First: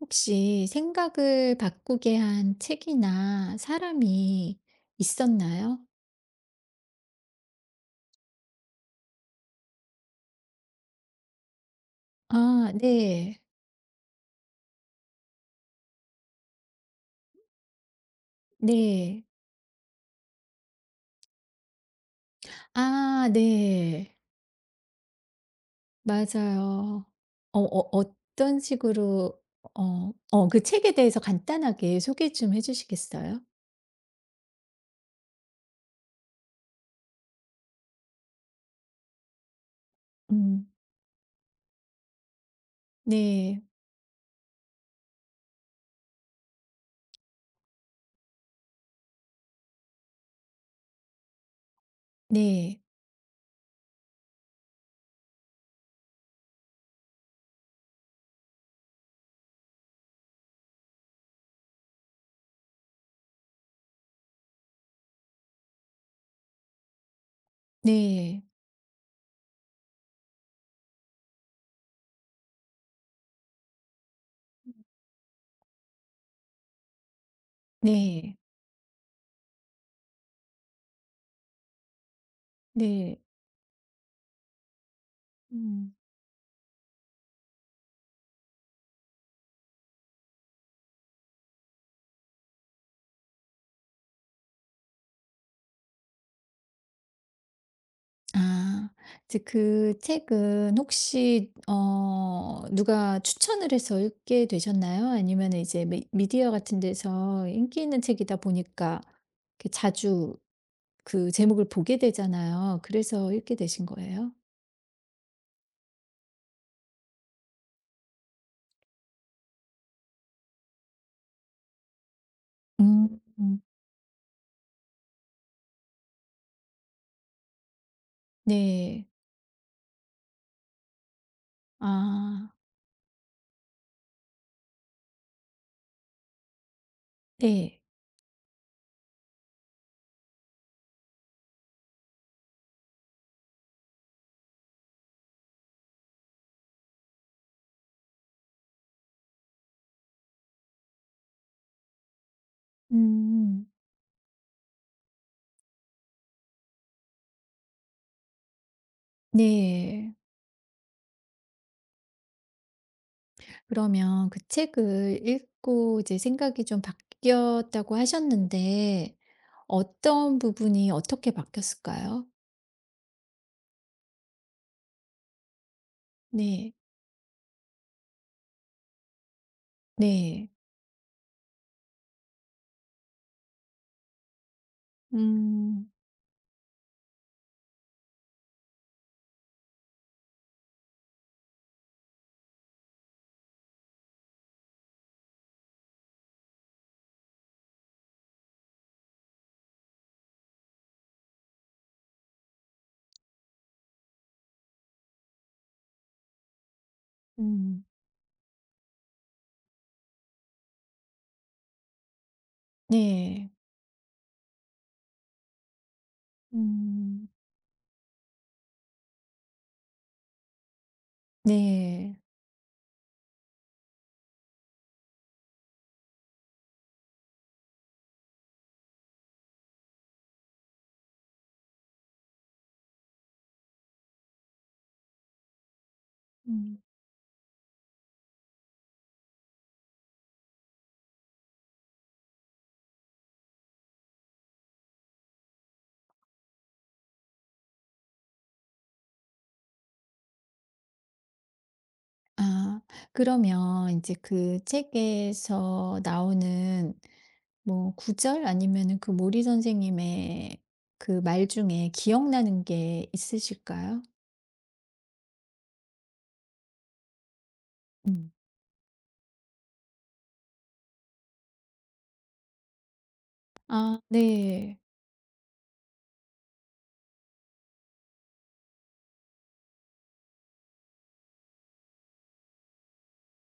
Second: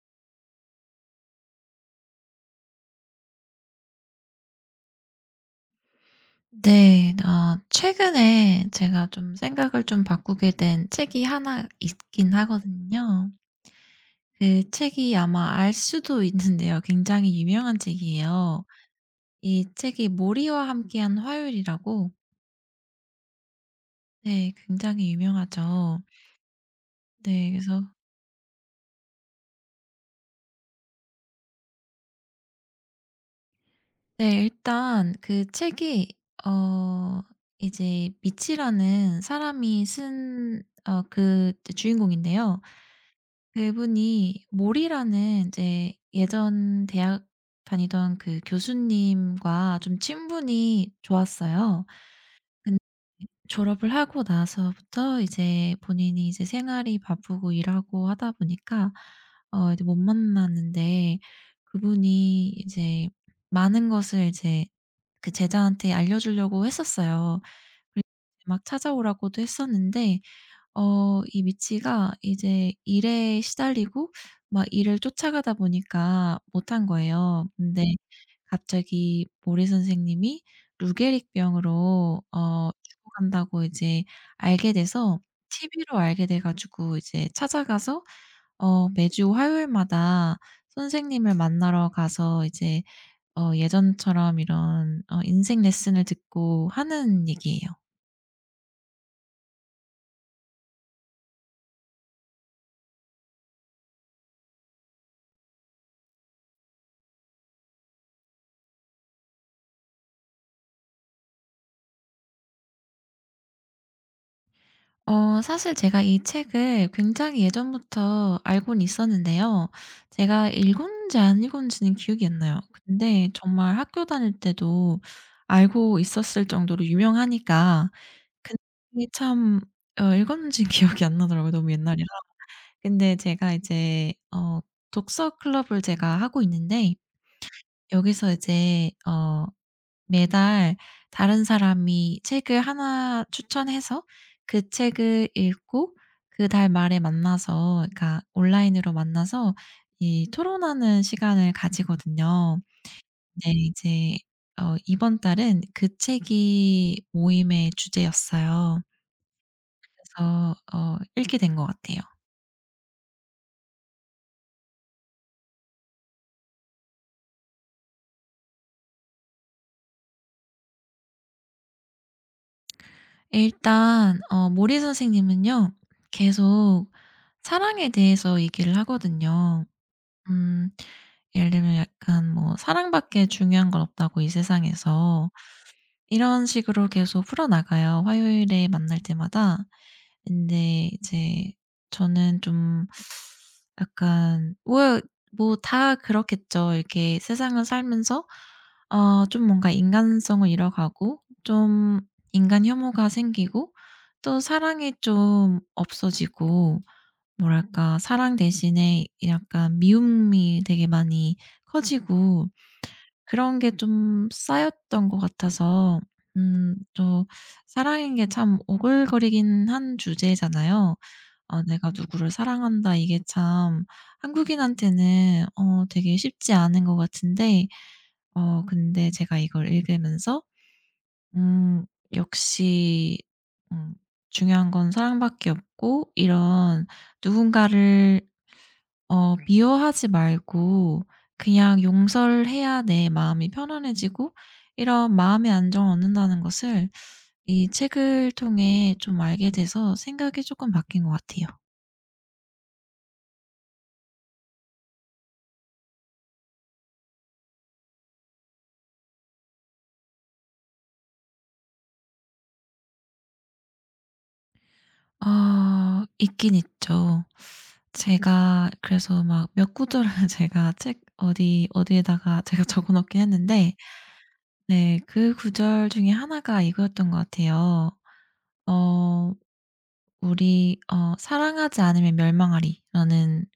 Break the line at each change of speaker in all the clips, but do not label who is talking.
혹시 생각을 바꾸게 한 책이나 사람이 있었나요?
네. 최근에 제가 좀 생각을 좀 바꾸게 된 책이 하나 있긴
아
하거든요.
네.
그 책이 아마 알 수도 있는데요. 굉장히 유명한 책이에요.
네.
이 책이 모리와 함께한 화요일이라고.
아 네.
네, 굉장히 유명하죠.
맞아요.
네, 그래서
어떤 식으로 그 책에 대해서 간단하게 소개 좀 해 주시겠어요?
네, 일단 그 책이 어 이제 미치라는 사람이 쓴,
음.
그 주인공인데요.
네.
그분이 몰이라는 이제 예전 대학 다니던 그 교수님과 좀 친분이 좋았어요. 근
네.
졸업을 하고 나서부터 이제 본인이 이제 생활이 바쁘고 일하고 하다 보니까 이제 못 만났는데 그분이 이제 많은 것을 이제 그 제자한테 알려주려고 했었어요. 그래서
네.
막 찾아오라고도 했었는데 이 미치가 이제 일에 시달리고 막 일을 쫓아가다 보니까 못한 거예요. 근데
네.
갑자기 모래 선생님이 루게릭 병으로
네.
죽어간다고 이제 알게 돼서
음.
TV로 알게 돼 가지고 이제 찾아가서 매주 화요일마다 선생님을 만나러 가서 이제 예전처럼 이런 인생 레슨을 듣고 하는 얘기예요.
아. 이제 그 책은 혹시 누가 추천을 해서 읽게 되셨나요? 아니면 이제 미 미디어 같은 데서 인기 있는 책이다 보니까 이렇게 자주 그 제목을 보게 되잖아요. 그래서 읽게 되신 거예요?
사실 제가 이 책을 굉장히 예전부터 알고는 있었는데요. 제가 읽었는지 안 읽었는지는 기억이 안 나요.
음.
근데
음.
정말 학교 다닐 때도 알고 있었을 정도로 유명하니까.
네.
근데 참 읽었는지는 기억이 안 나더라고요, 너무 옛날이라.
아.
근데 제가 이제 독서 클럽을 제가 하고 있는데,
네.
여기서 이제 매달 다른 사람이 책을 하나 추천해서 그 책을 읽고 그 달 말에 만나서, 그러니까 온라인으로 만나서 이 토론하는 시간을 가지거든요. 네,
음.
이제 이번 달은 그 책이 모임의 주제였어요.
네.
그래서 읽게 된 것 같아요.
그러면 그 책을 읽고 이제 생각이 좀 바뀌었다고 하셨는데 어떤 부분이 어떻게 바뀌었을까요?
일단 모리 선생님은요
네.
계속 사랑에 대해서 얘기를 하거든요.
네.
음. 예를 들면 약간 뭐 "사랑밖에 중요한 건 없다."고, "이 세상에서."
음.
이런 식으로 계속 풀어나가요, 화요일에 만날 때마다. 근데 이제 저는 좀 약간 뭐 다 그렇겠죠. 이렇게 세상을 살면서 좀 뭔가 인간성을 잃어가고 좀 인간 혐오가 생기고 또 사랑이 좀 없어지고,
음.
뭐랄까 사랑 대신에 약간 미움이 되게 많이 커지고
네.
그런 게 좀 쌓였던 것 같아서. 음, 또
음.
사랑인 게 참 오글거리긴 한 주제잖아요. '아, 내가
네.
누구를 사랑한다.' 이게 참 한국인한테는 되게 쉽지 않은 것 같은데, 근데 제가 이걸 읽으면서 음 역시 음 '중요한 건 사랑밖에 없고
음.
이런 누군가를 네, 미워하지 말고 그냥 용서를 해야 내 마음이 편안해지고 이런 마음의 안정을 얻는다.'는 것을 이 책을 통해 좀 알게 돼서 생각이 조금 바뀐 것 같아요.
아 그러면 이제 그 책에서 나오는 뭐 구절 아니면은 그 모리 선생님의 그 말 중에 기억나는 게 있으실까요?
있긴 있죠.
음.
제가 그래서 막 몇 구절을 제가 책 어디 어디에다가 제가 적어 놓긴 했는데
아 네.
네, 그 구절 중에 하나가 이거였던 것 같아요. 어 우리 "사랑하지 않으면 멸망하리."라는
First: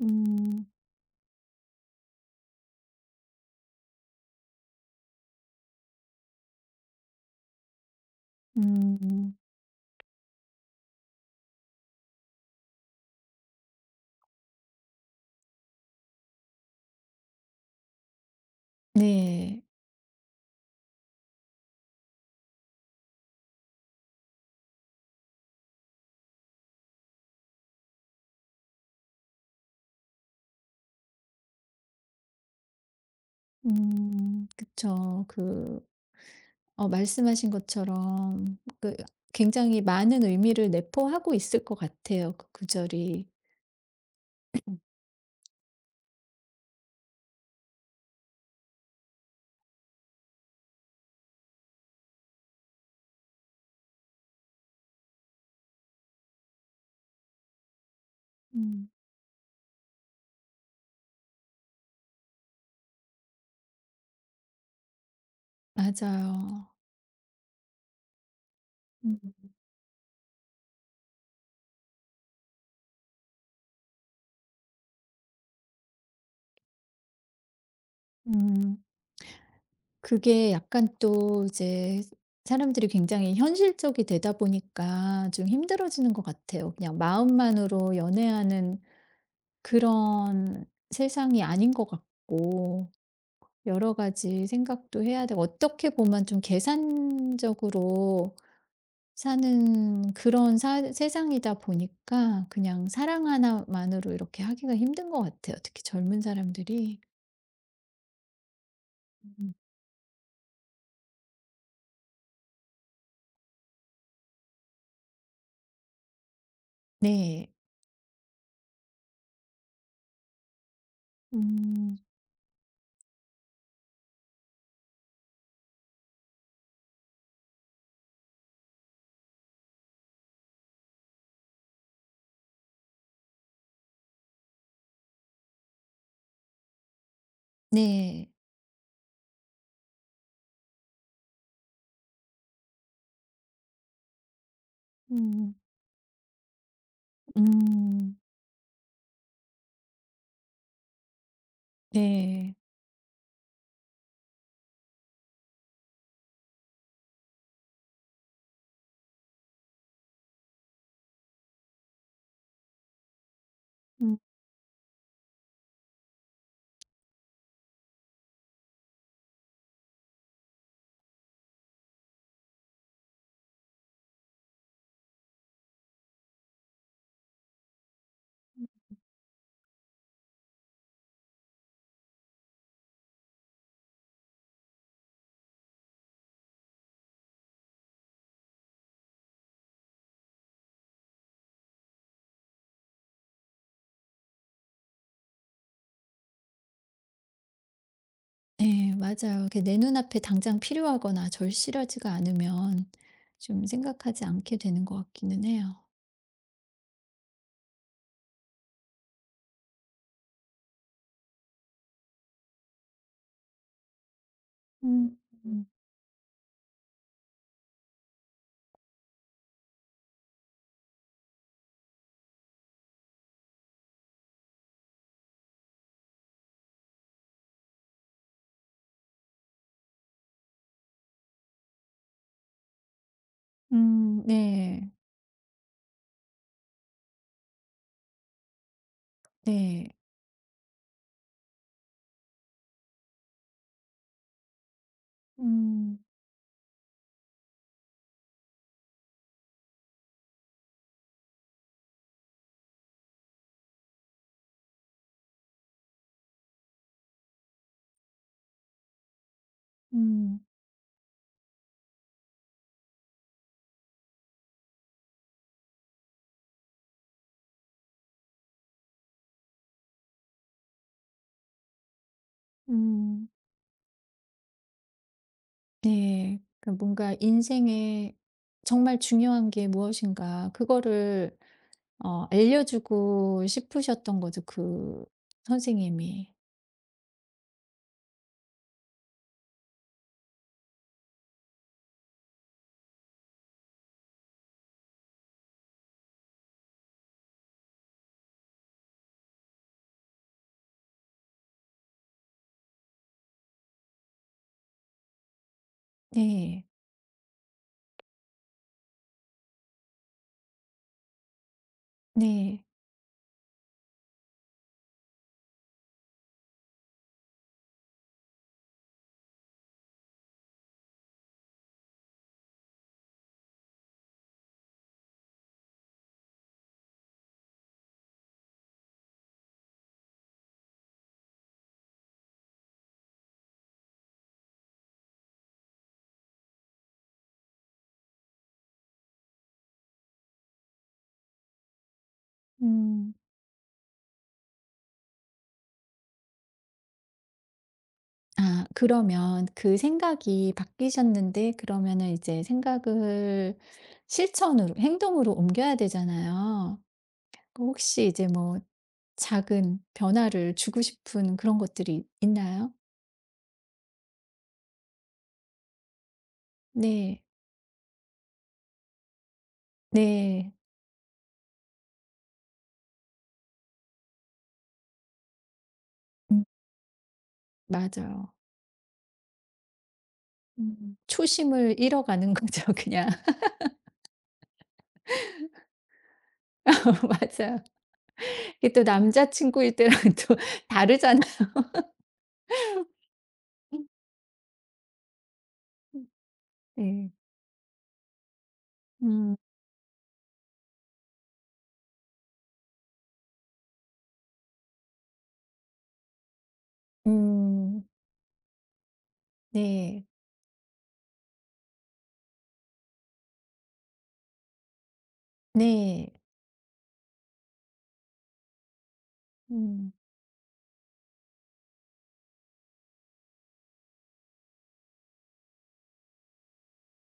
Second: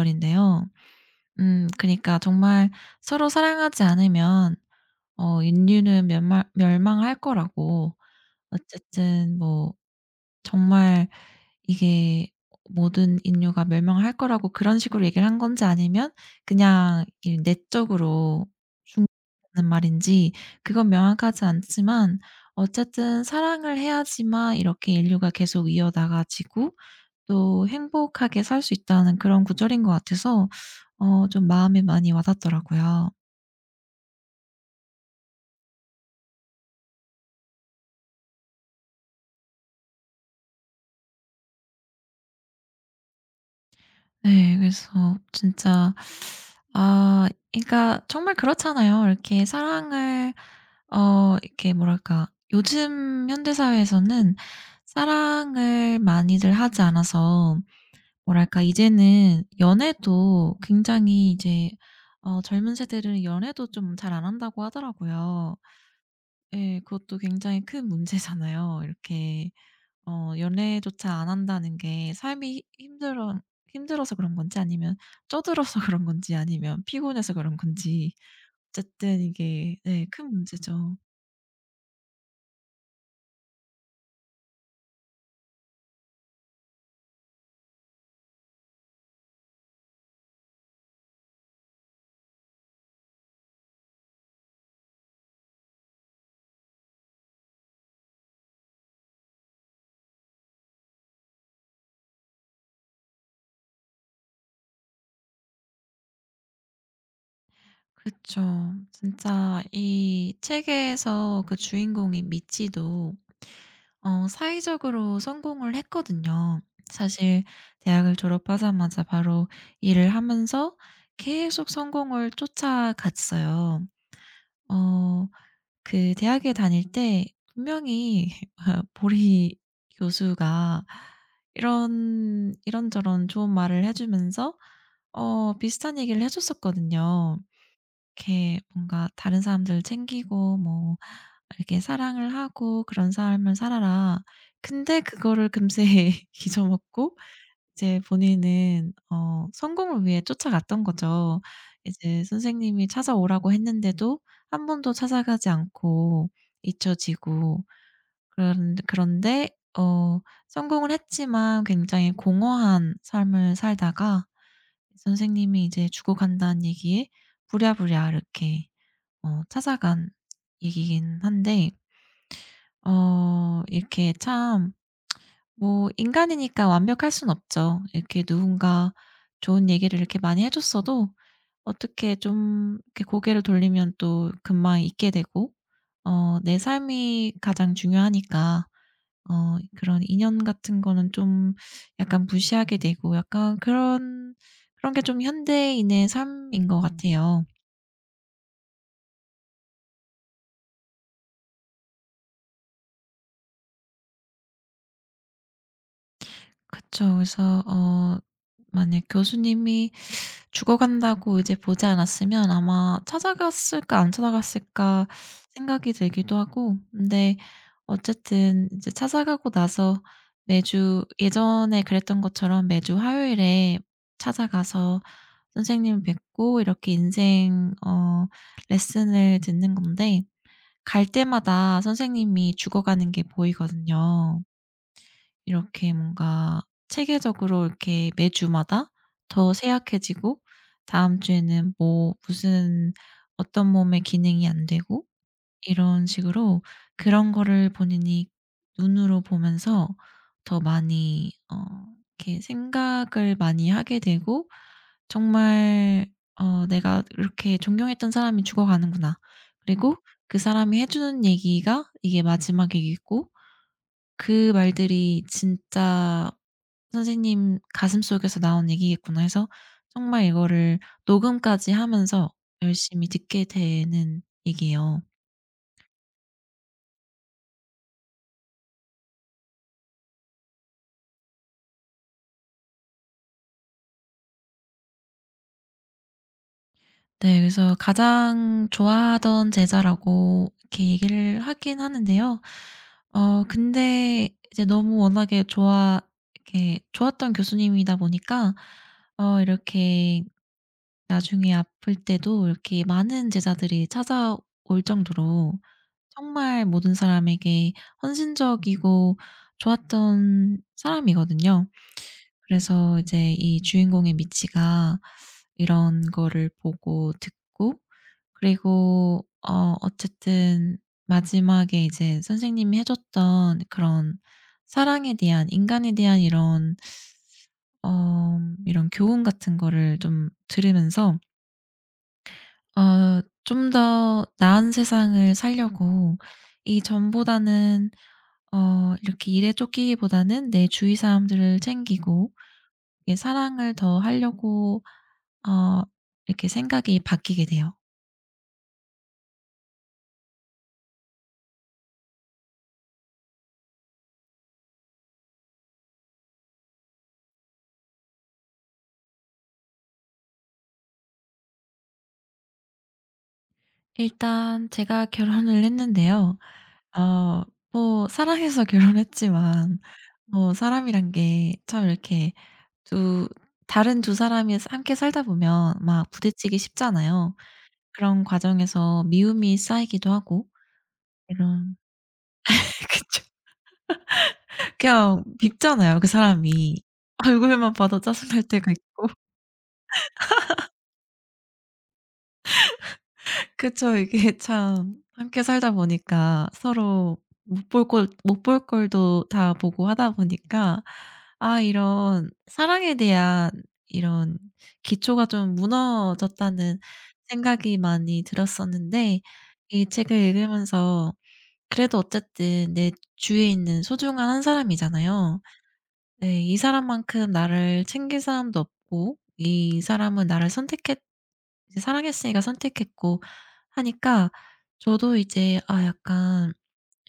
음.
음, 그니까 정말 서로 사랑하지 않으면 인류는 멸망할 거라고,
음.
어쨌든 뭐 정말 이게 모든 인류가 멸망할 거라고 그런 식으로 얘기를 한 건지, 아니면 그냥 이 내적으로
네.
중요하다는 말인지 그건 명확하지 않지만, 어쨌든 사랑을 해야지만 이렇게 인류가 계속 이어나가지고 또 행복하게 살 수 있다는 그런 구절인 것 같아서 좀 마음에 많이 와닿더라고요.
음. 그쵸. 그 말씀하신 것처럼 그 굉장히 많은 의미를 내포하고 있을 것 같아요, 그 구절이.
네.
음.
그래서 진짜 아, 그러니까 정말 그렇잖아요. 이렇게 사랑을 이렇게 뭐랄까 요즘 현대 사회에서는 사랑을 많이들 하지 않아서, 뭐랄까
음
이제는 연애도 굉장히 이제 젊은 세대들은 연애도 좀 잘 안 한다고 하더라고요.
맞아요.
예. 그것도 굉장히 큰 문제잖아요.
음.
이렇게 연애조차 안 한다는 게 삶이 힘들어서 그런 건지, 아니면 쪄들어서 그런 건지, 아니면 피곤해서 그런 건지,
음.
어쨌든 이게 네, 큰
그게 약간
문제죠.
또 이제 사람들이 굉장히 현실적이 되다 보니까 좀 힘들어지는 것 같아요. 그냥 마음만으로 연애하는 그런 세상이 아닌 것 같고, 여러 가지 생각도 해야 되고, 어떻게 보면 좀 계산적으로 사는 그런 세상이다 보니까 그냥 사랑 하나만으로 이렇게 하기가 힘든 것 같아요. 특히 젊은 사람들이.
그렇죠.
음.
진짜 이 책에서 그 주인공인 미치도 사회적으로 성공을 했거든요, 사실.
네.
대학을 졸업하자마자 바로 일을 하면서 계속
음,
성공을 쫓아갔어요. 어 그 대학에 다닐 때 분명히 보리 교수가 이런저런 좋은 말을 해 주면서 비슷한 얘기를 해 줬었거든요.
네.
이렇게 뭔가 "다른 사람들 챙기고, 뭐 이렇게 사랑을 하고 그런 삶을 살아라." 근데 그거를
음.
금세 잊어먹고 이제
음.
본인은 성공을 위해 쫓아갔던 거죠. 이제
네.
선생님이 찾아오라고 했는데도 한 번도 찾아가지 않고 잊혀지고. 그런데 어 성공을 했지만 굉장히 공허한 삶을
음.
살다가 선생님이 이제 "죽어 간다."는 얘기에 부랴부랴 이렇게 찾아간 얘기긴 한데, 이렇게 참 뭐 인간이니까 완벽할 순 없죠. 이렇게 누군가 좋은 얘기를 이렇게 많이 해 줬어도 어떻게 좀 이렇게 고개를 돌리면 또 금방 잊게 되고, 내 삶이 가장 중요하니까 그런 인연 같은 거는 좀 약간 무시하게 되고, 약간 그런 게 좀 현대인의 삶인 것 같아요.
네 맞아요. 이게 내 눈앞에 당장 필요하거나 절실하지가 않으면 좀 생각하지 않게 되는 것 같기는 해요.
그쵸. 그래서 만약 교수님이 죽어간다고 이제 보지 않았으면 아마 '찾아갔을까 안 찾아갔을까.'
음. 음
생각이 들기도 하고. 근데 어쨌든 이제 찾아가고 나서 매주, 예전에 그랬던 것처럼 매주 화요일에 찾아가서 선생님을 뵙고 이렇게 인생 레슨을 듣는 건데, 갈 때마다 선생님이 죽어가는 게 보이거든요.
네.
이렇게 뭔가 체계적으로 이렇게 매주마다 더
네.
세약해지고 다음 주에는 뭐 무슨 어떤 몸의 기능이 안 되고
음.
이런 식으로. 그런 거를 본인이 눈으로 보면서 더 많이 이렇게 생각을 많이 하게 되고, 정말 '내가 이렇게 존경했던 사람이 죽어가는구나.' 그리고 그
음.
사람이 해 주는 얘기가 이게 마지막 얘기고, 그 말들이 진짜 '선생님 가슴속에서 나온 얘기겠구나.' 해서 정말 이거를 녹음까지 하면서 열심히
음.
듣게 되는 얘기예요.
네. 그 뭔가 인생에 정말 중요한 게 무엇인가 그거를 알려주고 싶으셨던 거죠, 그 선생님이.
네, 그래서 가장 좋아하던 제자라고 이렇게 얘기를 하긴 하는데요. 근데 이제 너무 워낙에 좋아 이렇게 좋았던 교수님이다 보니까 이렇게 나중에 아플 때도 이렇게 많은 제자들이 찾아올 정도로 정말
네.
모든 사람에게 헌신적이고 좋았던 사람이거든요.
네.
그래서 이제 이 주인공의 미치가 이런 거를 보고 듣고, 그리고 어쨌든 마지막에 이제 선생님이 해 줬던 그런 사랑에 대한, 인간에 대한 이런 어 이런 교훈 같은 거를 좀 들으면서 좀 더 나은 세상을 살려고, 이 전보다는 이렇게 일에 쫓기기보다는 내 주위 사람들을 챙기고,
음.
이게 사랑을 더 하려고 어 이렇게 생각이 바뀌게 돼요.
아 그러면 그 생각이 바뀌셨는데 그러면은 이제 생각을 실천으로 행동으로 옮겨야 되잖아요. 그 혹시 이제 뭐 작은 변화를 주고 싶은 그런 것들이 있나요?
일단 제가 결혼을 했는데요.
네.
어 뭐 사랑해서 결혼했지만 뭐
네.
사람이란 게 참 이렇게 두 다른 두 사람이 함께 살다 보면 막
음
부딪히기 쉽잖아요. 그런
맞아요.
과정에서 미움이 쌓이기도 하고,
음.
이런.
초심을 잃어가는 거죠 그냥.
그쵸. 그냥 밉잖아요, 그 사람이.
맞아요.
얼굴만 봐도 짜증날 때가
이게 또
있고.
남자 친구일 때랑 또 다르잖아요.
그쵸. 이게 참 함께 살다 보니까
네.
서로 못 볼 걸도
음.
다 보고 하다 보니까, 아 이런 사랑에 대한 이런 기초가 좀 무너졌다는 생각이
음.
많이 들었었는데, 이
네.
책을 읽으면서 그래도 어쨌든 내 주위에 있는 소중한 한 사람이잖아요.
네.
네. 이 사람만큼 나를 챙길 사람도 없고, 이
음.
사람은 나를 선택했 이제 사랑했으니까 선택했고, 하니까 저도 이제 아 약간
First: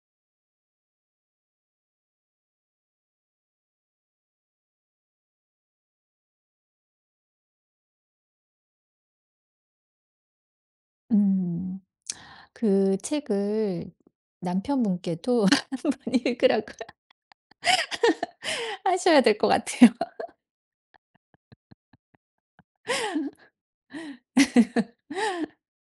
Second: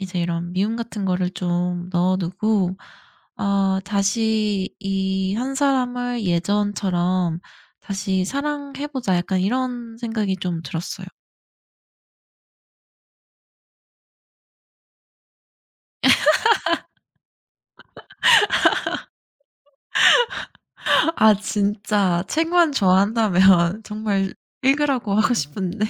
이제 이런 미움 같은 거를 좀 넣어 두고 아, 다시 '이 한 사람을 예전처럼 다시 사랑해 보자.' 약간 이런 생각이 좀 들었어요.
음. 그 책을 남편분께도 한번 읽으라고 하셔야 될 것 같아요.
아 진짜 책만 좋아한다면 정말 읽으라고 하고 싶은데.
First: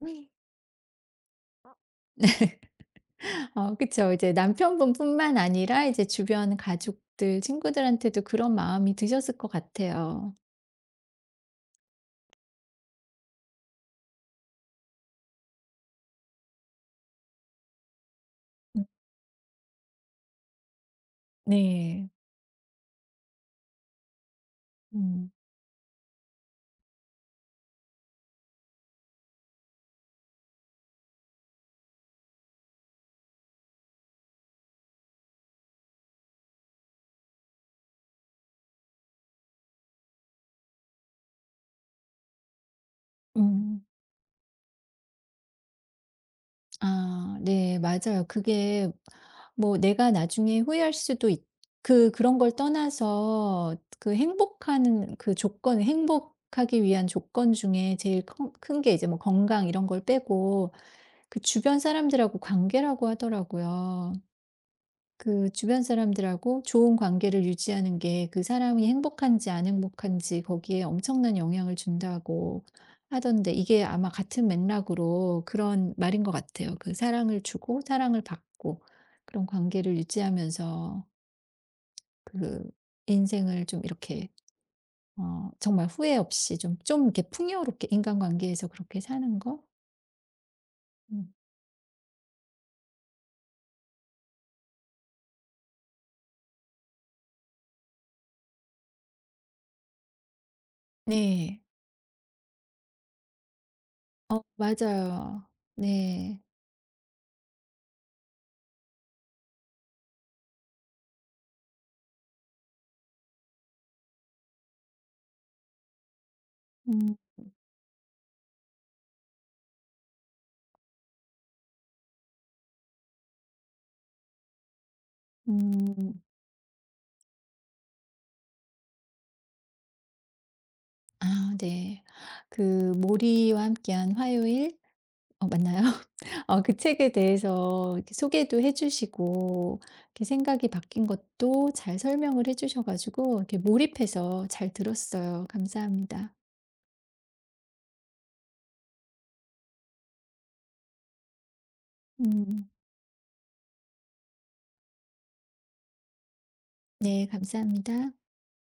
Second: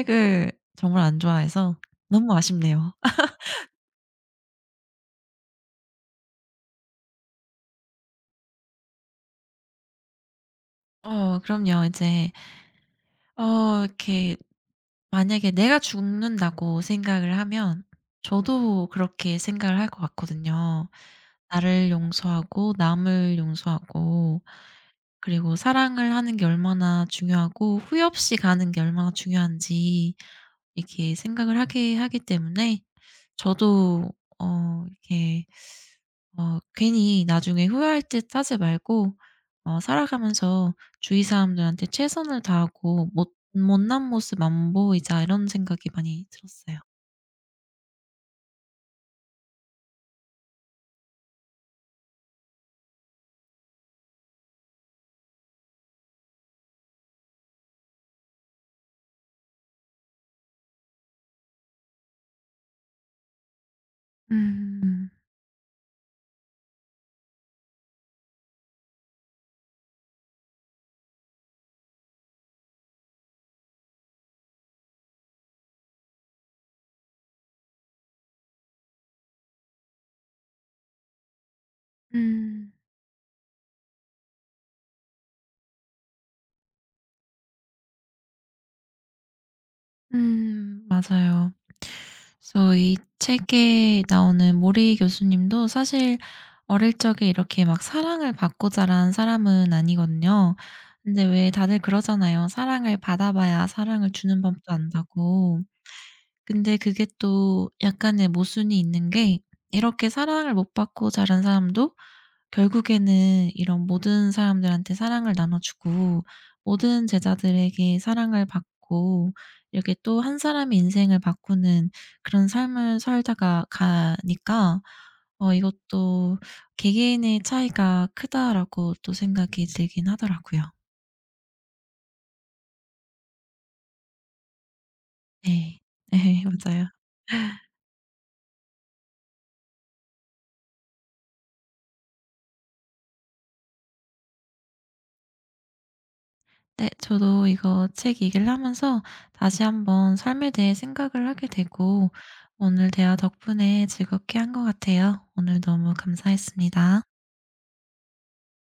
정말 안 좋아해서 너무 아쉽네요.
그쵸. 이제 남편분뿐만 아니라 이제 주변 가족들, 친구들한테도 그런 마음이 드셨을 것 같아요.
그럼요. 이제 이렇게 만약에 내가 죽는다고 생각을 하면
음
저도 그렇게 생각을 할 것 같거든요. 나를
네.
용서하고 남을 용서하고
음.
그리고 사랑을 하는 게 얼마나 중요하고, 후회 없이 가는 게 얼마나 중요한지 이렇게 생각을 하게 하기 때문에, 저도 이렇게 괜히 나중에 후회할 듯 하지 말고 살아가면서 주위 사람들한테 최선을 다하고 못
음.
못난 모습 안 보이자, 이런 생각이 많이 들었어요.
아 네 맞아요. 그게 뭐 내가 나중에 후회할 수도 있 그 그런 걸 떠나서 그 행복한 그 조건 행복하기 위한 조건 중에 제일 큰 게 이제 뭐 건강 이런 걸 빼고 그 주변 사람들하고 관계라고 하더라고요.
음.
그 주변 사람들하고 좋은 관계를 유지하는 게 그 사람이 행복한지 안 행복한지 거기에 엄청난 영향을 준다고 하던데 이게 아마 같은 맥락으로 그런 말인 것 같아요. 그 사랑을 주고 사랑을 받고 그런 관계를 유지하면서 그
음.
인생을 좀 이렇게 정말 후회 없이 좀 이렇게 풍요롭게 인간관계에서 그렇게 사는 거? 음.
맞아요. 그래서 이 책에 나오는 모리 교수님도 사실 어릴 적에 이렇게 막 사랑을 받고 자란 사람은 아니거든요. 근데 왜
네.
다들 그러잖아요. 사랑을 받아봐야 사랑을
어
주는 법도
맞아요.
안다고.
네.
근데 그게 또 약간의 모순이 있는 게, 이렇게 사랑을 못 받고 자란 사람도 결국에는 이런 모든 사람들한테 사랑을 나눠주고 모든
음.
제자들에게 사랑을 받고 이렇게 또 한 사람의 인생을 바꾸는 그런 삶을 살다가 가니까,
음.
이것도 '개개인의 차이가 크다.'라고 또 생각이 들긴 하더라고요.
아 네. 그 모리와 함께한 화요일
네.
맞나요?
네,
그
맞아요.
책에 대해서 이렇게 소개도 해 주시고 이렇게 생각이 바뀐 것도 잘 설명을 해 주셔 가지고 이렇게 몰입해서 잘 들었어요. 감사합니다.
네, 저도 이거 책 얘기를 하면서 다시 한번 삶에 대해 생각을 하게 되고,
음.
오늘 대화 덕분에 즐겁게 한 것 같아요. 오늘 너무 감사했습니다.
네 감사합니다.